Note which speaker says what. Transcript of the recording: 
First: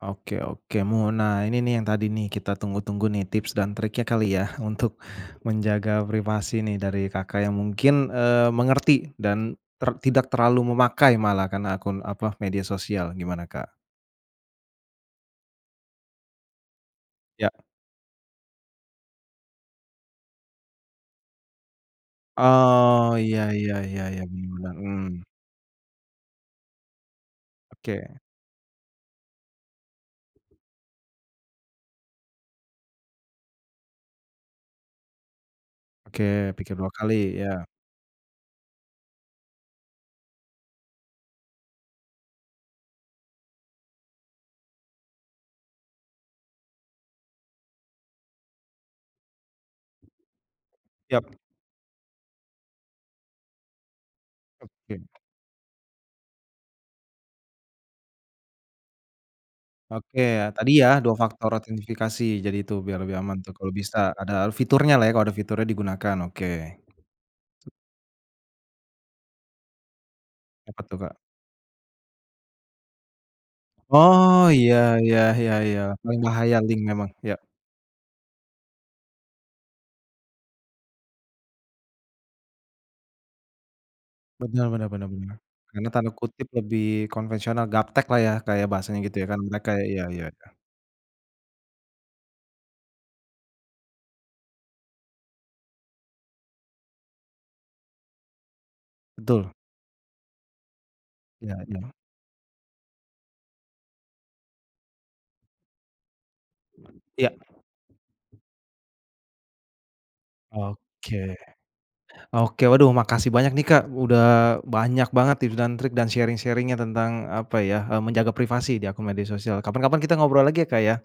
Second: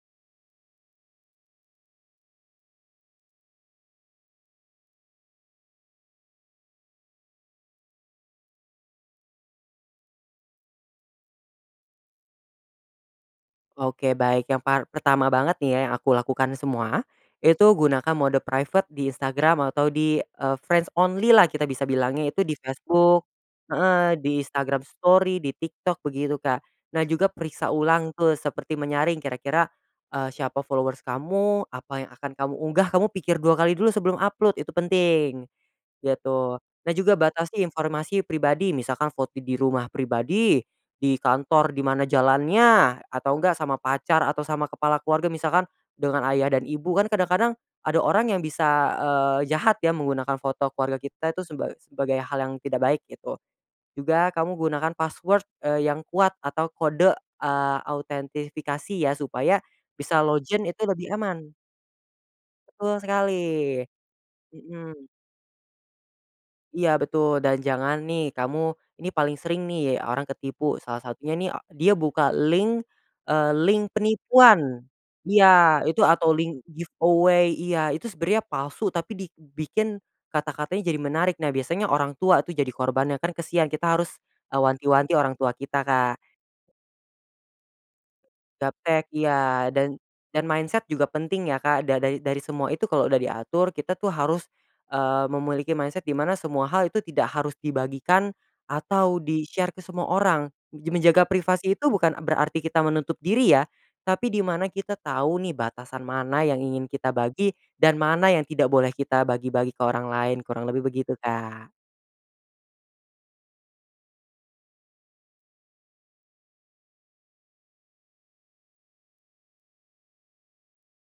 Speaker 1: Oke oke mu nah ini nih yang tadi nih kita tunggu-tunggu nih tips dan triknya kali ya untuk, menjaga privasi nih dari Kakak yang mungkin, eee, mengerti dan ter tidak terlalu memakai malah karena akun apa media sosial gimana Kak?
Speaker 2: Oke baik yang par pertama banget nih ya yang aku lakukan semua,
Speaker 1: Ya.
Speaker 2: itu gunakan mode private di Instagram atau di, eee, friends only-lah kita bisa bilangnya itu di
Speaker 1: Oh
Speaker 2: Facebook
Speaker 1: ya ya ya
Speaker 2: heeh,
Speaker 1: ya
Speaker 2: di
Speaker 1: bener bener,
Speaker 2: Instagram
Speaker 1: mmm.
Speaker 2: story, di TikTok begitu Kak nah juga periksa ulang
Speaker 1: Oke.
Speaker 2: ke seperti menyaring kira-kira, eee, siapa followers kamu apa yang akan kamu unggah kamu pikir 2x dulu sebelum upload itu penting,
Speaker 1: Oke
Speaker 2: gitu.
Speaker 1: pikir dua
Speaker 2: Nah
Speaker 1: kali
Speaker 2: juga batasi
Speaker 1: ya.
Speaker 2: informasi pribadi misalkan foto di rumah pribadi, di kantor di mana jalannya, atau enggak sama pacar atau sama kepala keluarga misalkan dengan ayah dan ibu. Kan kadang-kadang ada orang yang bisa, eee, jahat ya menggunakan foto keluarga
Speaker 1: Ya.
Speaker 2: kita itu seba sebagai hal yang tidak baik gitu, juga kamu gunakan
Speaker 1: Oke.
Speaker 2: password, eee, yang kuat atau kode, eee, autentifikasi ya supaya,
Speaker 1: Oke
Speaker 2: bisa
Speaker 1: ya
Speaker 2: login
Speaker 1: tadi
Speaker 2: itu
Speaker 1: ya
Speaker 2: lebih
Speaker 1: 2 faktor
Speaker 2: aman.
Speaker 1: autentifikasi jadi itu
Speaker 2: Betul
Speaker 1: biar lebih
Speaker 2: sekali,
Speaker 1: aman tuh kalau bisa ada fiturnyalah
Speaker 2: mhm.
Speaker 1: ya, kalau ada fiturnya digunakan oke.
Speaker 2: Iya betul dan jangan nih kamu ini paling sering nih orang ketipu
Speaker 1: Siapa tuh
Speaker 2: salah
Speaker 1: Kak?
Speaker 2: satunya nih dia buka link, eee, link
Speaker 1: Oh ya
Speaker 2: penipuan.
Speaker 1: ya
Speaker 2: Iya
Speaker 1: ya ya
Speaker 2: itu atau
Speaker 1: berbahaya
Speaker 2: link
Speaker 1: link memang ya.
Speaker 2: giveaway iya itu sebenarnya palsu tapi dibikin kata-katanya jadi menarik nah biasanya orang tua tuh jadi korbannya kan kasihan kita harus,
Speaker 1: Benar benar benar
Speaker 2: wanti-wanti orang
Speaker 1: benar,
Speaker 2: tua kita
Speaker 1: dalam tanda
Speaker 2: Kak.
Speaker 1: kutip "lebih konvensional," "gaptek" lah ya kayak bahasanya
Speaker 2: Gaptek
Speaker 1: gitu ya kan mereka
Speaker 2: iya dan
Speaker 1: iya iya
Speaker 2: dan
Speaker 1: iya.
Speaker 2: mindset juga penting ya Kak da da dari semua itu kalau udah diatur kita tuh harus, eee, memiliki mindset di mana semua hal itu tidak harus dibagikan atau
Speaker 1: Betul.
Speaker 2: di-share ke semua orang, menjaga
Speaker 1: Iya
Speaker 2: privasi itu
Speaker 1: iya.
Speaker 2: bukan berarti kita menutup diri ya, tapi di mana kita tahu nih batasan mana yang ingin kita
Speaker 1: Iya.
Speaker 2: bagi dan mana yang tidak boleh kita bagi-bagi ke orang lain kurang lebih
Speaker 1: Oke,
Speaker 2: begitu Kak.
Speaker 1: oke waduh makasih banyak nih Kak udah banyak banget tips dan trik dan sharing-sharing-nya tentang apa ya, eee, menjaga privasi di akun media sosial kapan-kapan kita ngobrol lagi ya Kak ya?